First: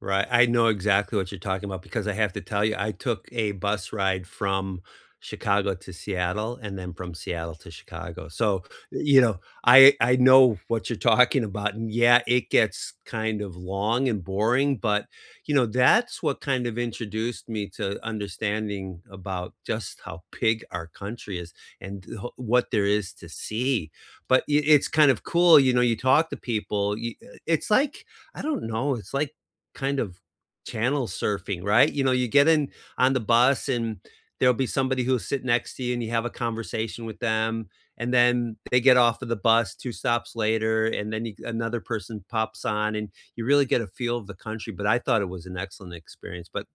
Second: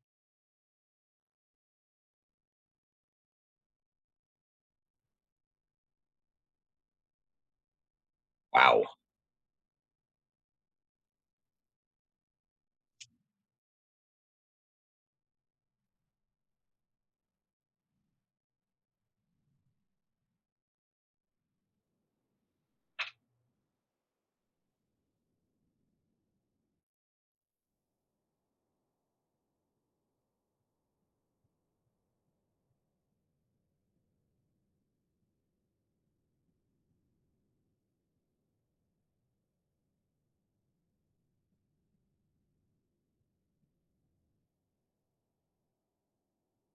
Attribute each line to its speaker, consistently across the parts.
Speaker 1: Right, I know exactly what you're talking about, because I have to tell ya, I took a bus ride from Chicago to Seattle, and then from Seattle to Chicago. So,
Speaker 2: Wow.
Speaker 1: you know, I I know what you're talking about, and yeah, it gets kind of long and boring, but, you know, that's what kind of introduced me to understanding about just how big our country is, and, oh, what there is to see. But y it's kind of cool, you know, you talk to people y it's like, I don't know, it's like kind of channel surfing, right? You know, you get in on the bus, and there'll be somebody who'll sit next to you, and you have a conversation with them, and then they get off of the bus 2 stops later, and then a another person pops on, and you really get a feel of the country, but I thought it was an excellent experience, but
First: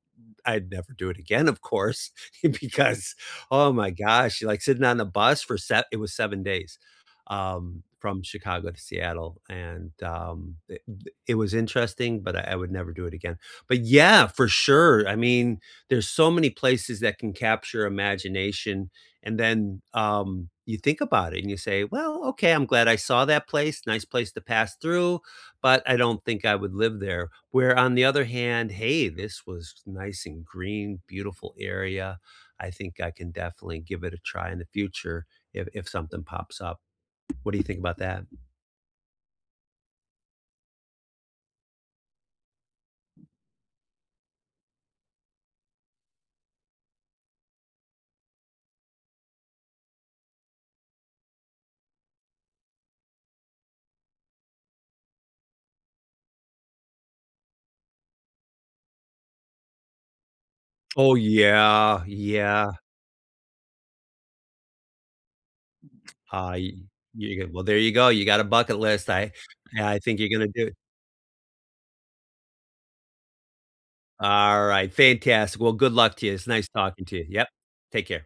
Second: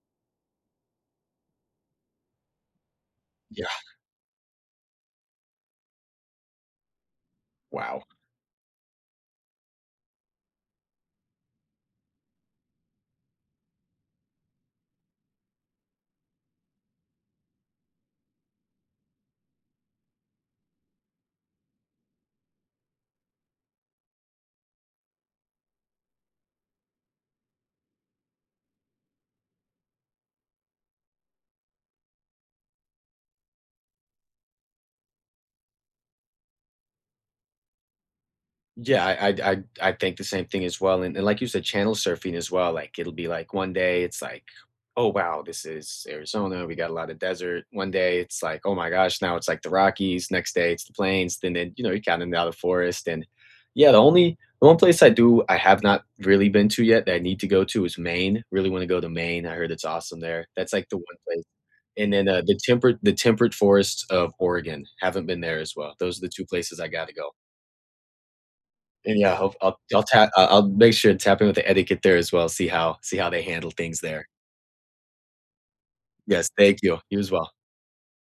Speaker 1: I'd never do it again, of course, because,
Speaker 2: Yeah.
Speaker 1: oh my gosh, you like sitting on a bus for sev it was 7 days, um,
Speaker 2: Wow.
Speaker 1: from Chicago to Seattle. And, um, d d it was interesting, but I I would never do it again. But yeah, for sure I mean, there's so many places that can capture imagination, and then, um, you think about it, and you say, "Well, okay, I'm glad I saw that place, nice place to pass through, but I don't think I would live there." Where on the other hand, "Hey, this was nice and green, beautiful area. I think I can definitely give it a try in the future if if something pops up." What do you think about that?
Speaker 2: Yeah, I'd I'd I'd think the same thing as well, and like you said, channel surfing as well, like, it'll be, like, one day it's, like, "Oh, wow, this is Arizona, we got a lotta desert." One day it's like, "Oh my gosh, now it's, like, the Rockies," next day it's the Plains, and then, you know, Dandakaranya Forest, and yeah, the only 1 place I do I have not really been to yet, that I need to go to, is Maine, really wanna go to Maine, I heard it's awesome there, that's, like, the
Speaker 1: Oh,
Speaker 2: place,
Speaker 1: yeah,
Speaker 2: and then, uh, the
Speaker 1: yeah.
Speaker 2: Temperate the Temperate Forests of Oregon, haven't been there as well. Those are the 2
Speaker 1: I
Speaker 2: places I gotta go.
Speaker 1: y ge y well, there you go you gotta bucket list.
Speaker 2: And,
Speaker 1: I
Speaker 2: yeah, hope I'll
Speaker 1: I
Speaker 2: I'll
Speaker 1: think
Speaker 2: ta
Speaker 1: you're gonna
Speaker 2: I'll I'll
Speaker 1: to do
Speaker 2: make sure to tap in with the etiquette there as well, see how see how they handle things there.
Speaker 1: All right, fantastic. Well, good luck to ya, it's
Speaker 2: Yes,
Speaker 1: nice
Speaker 2: thank you.
Speaker 1: talking to
Speaker 2: You
Speaker 1: you.
Speaker 2: as
Speaker 1: Yep.
Speaker 2: well.
Speaker 1: Take care.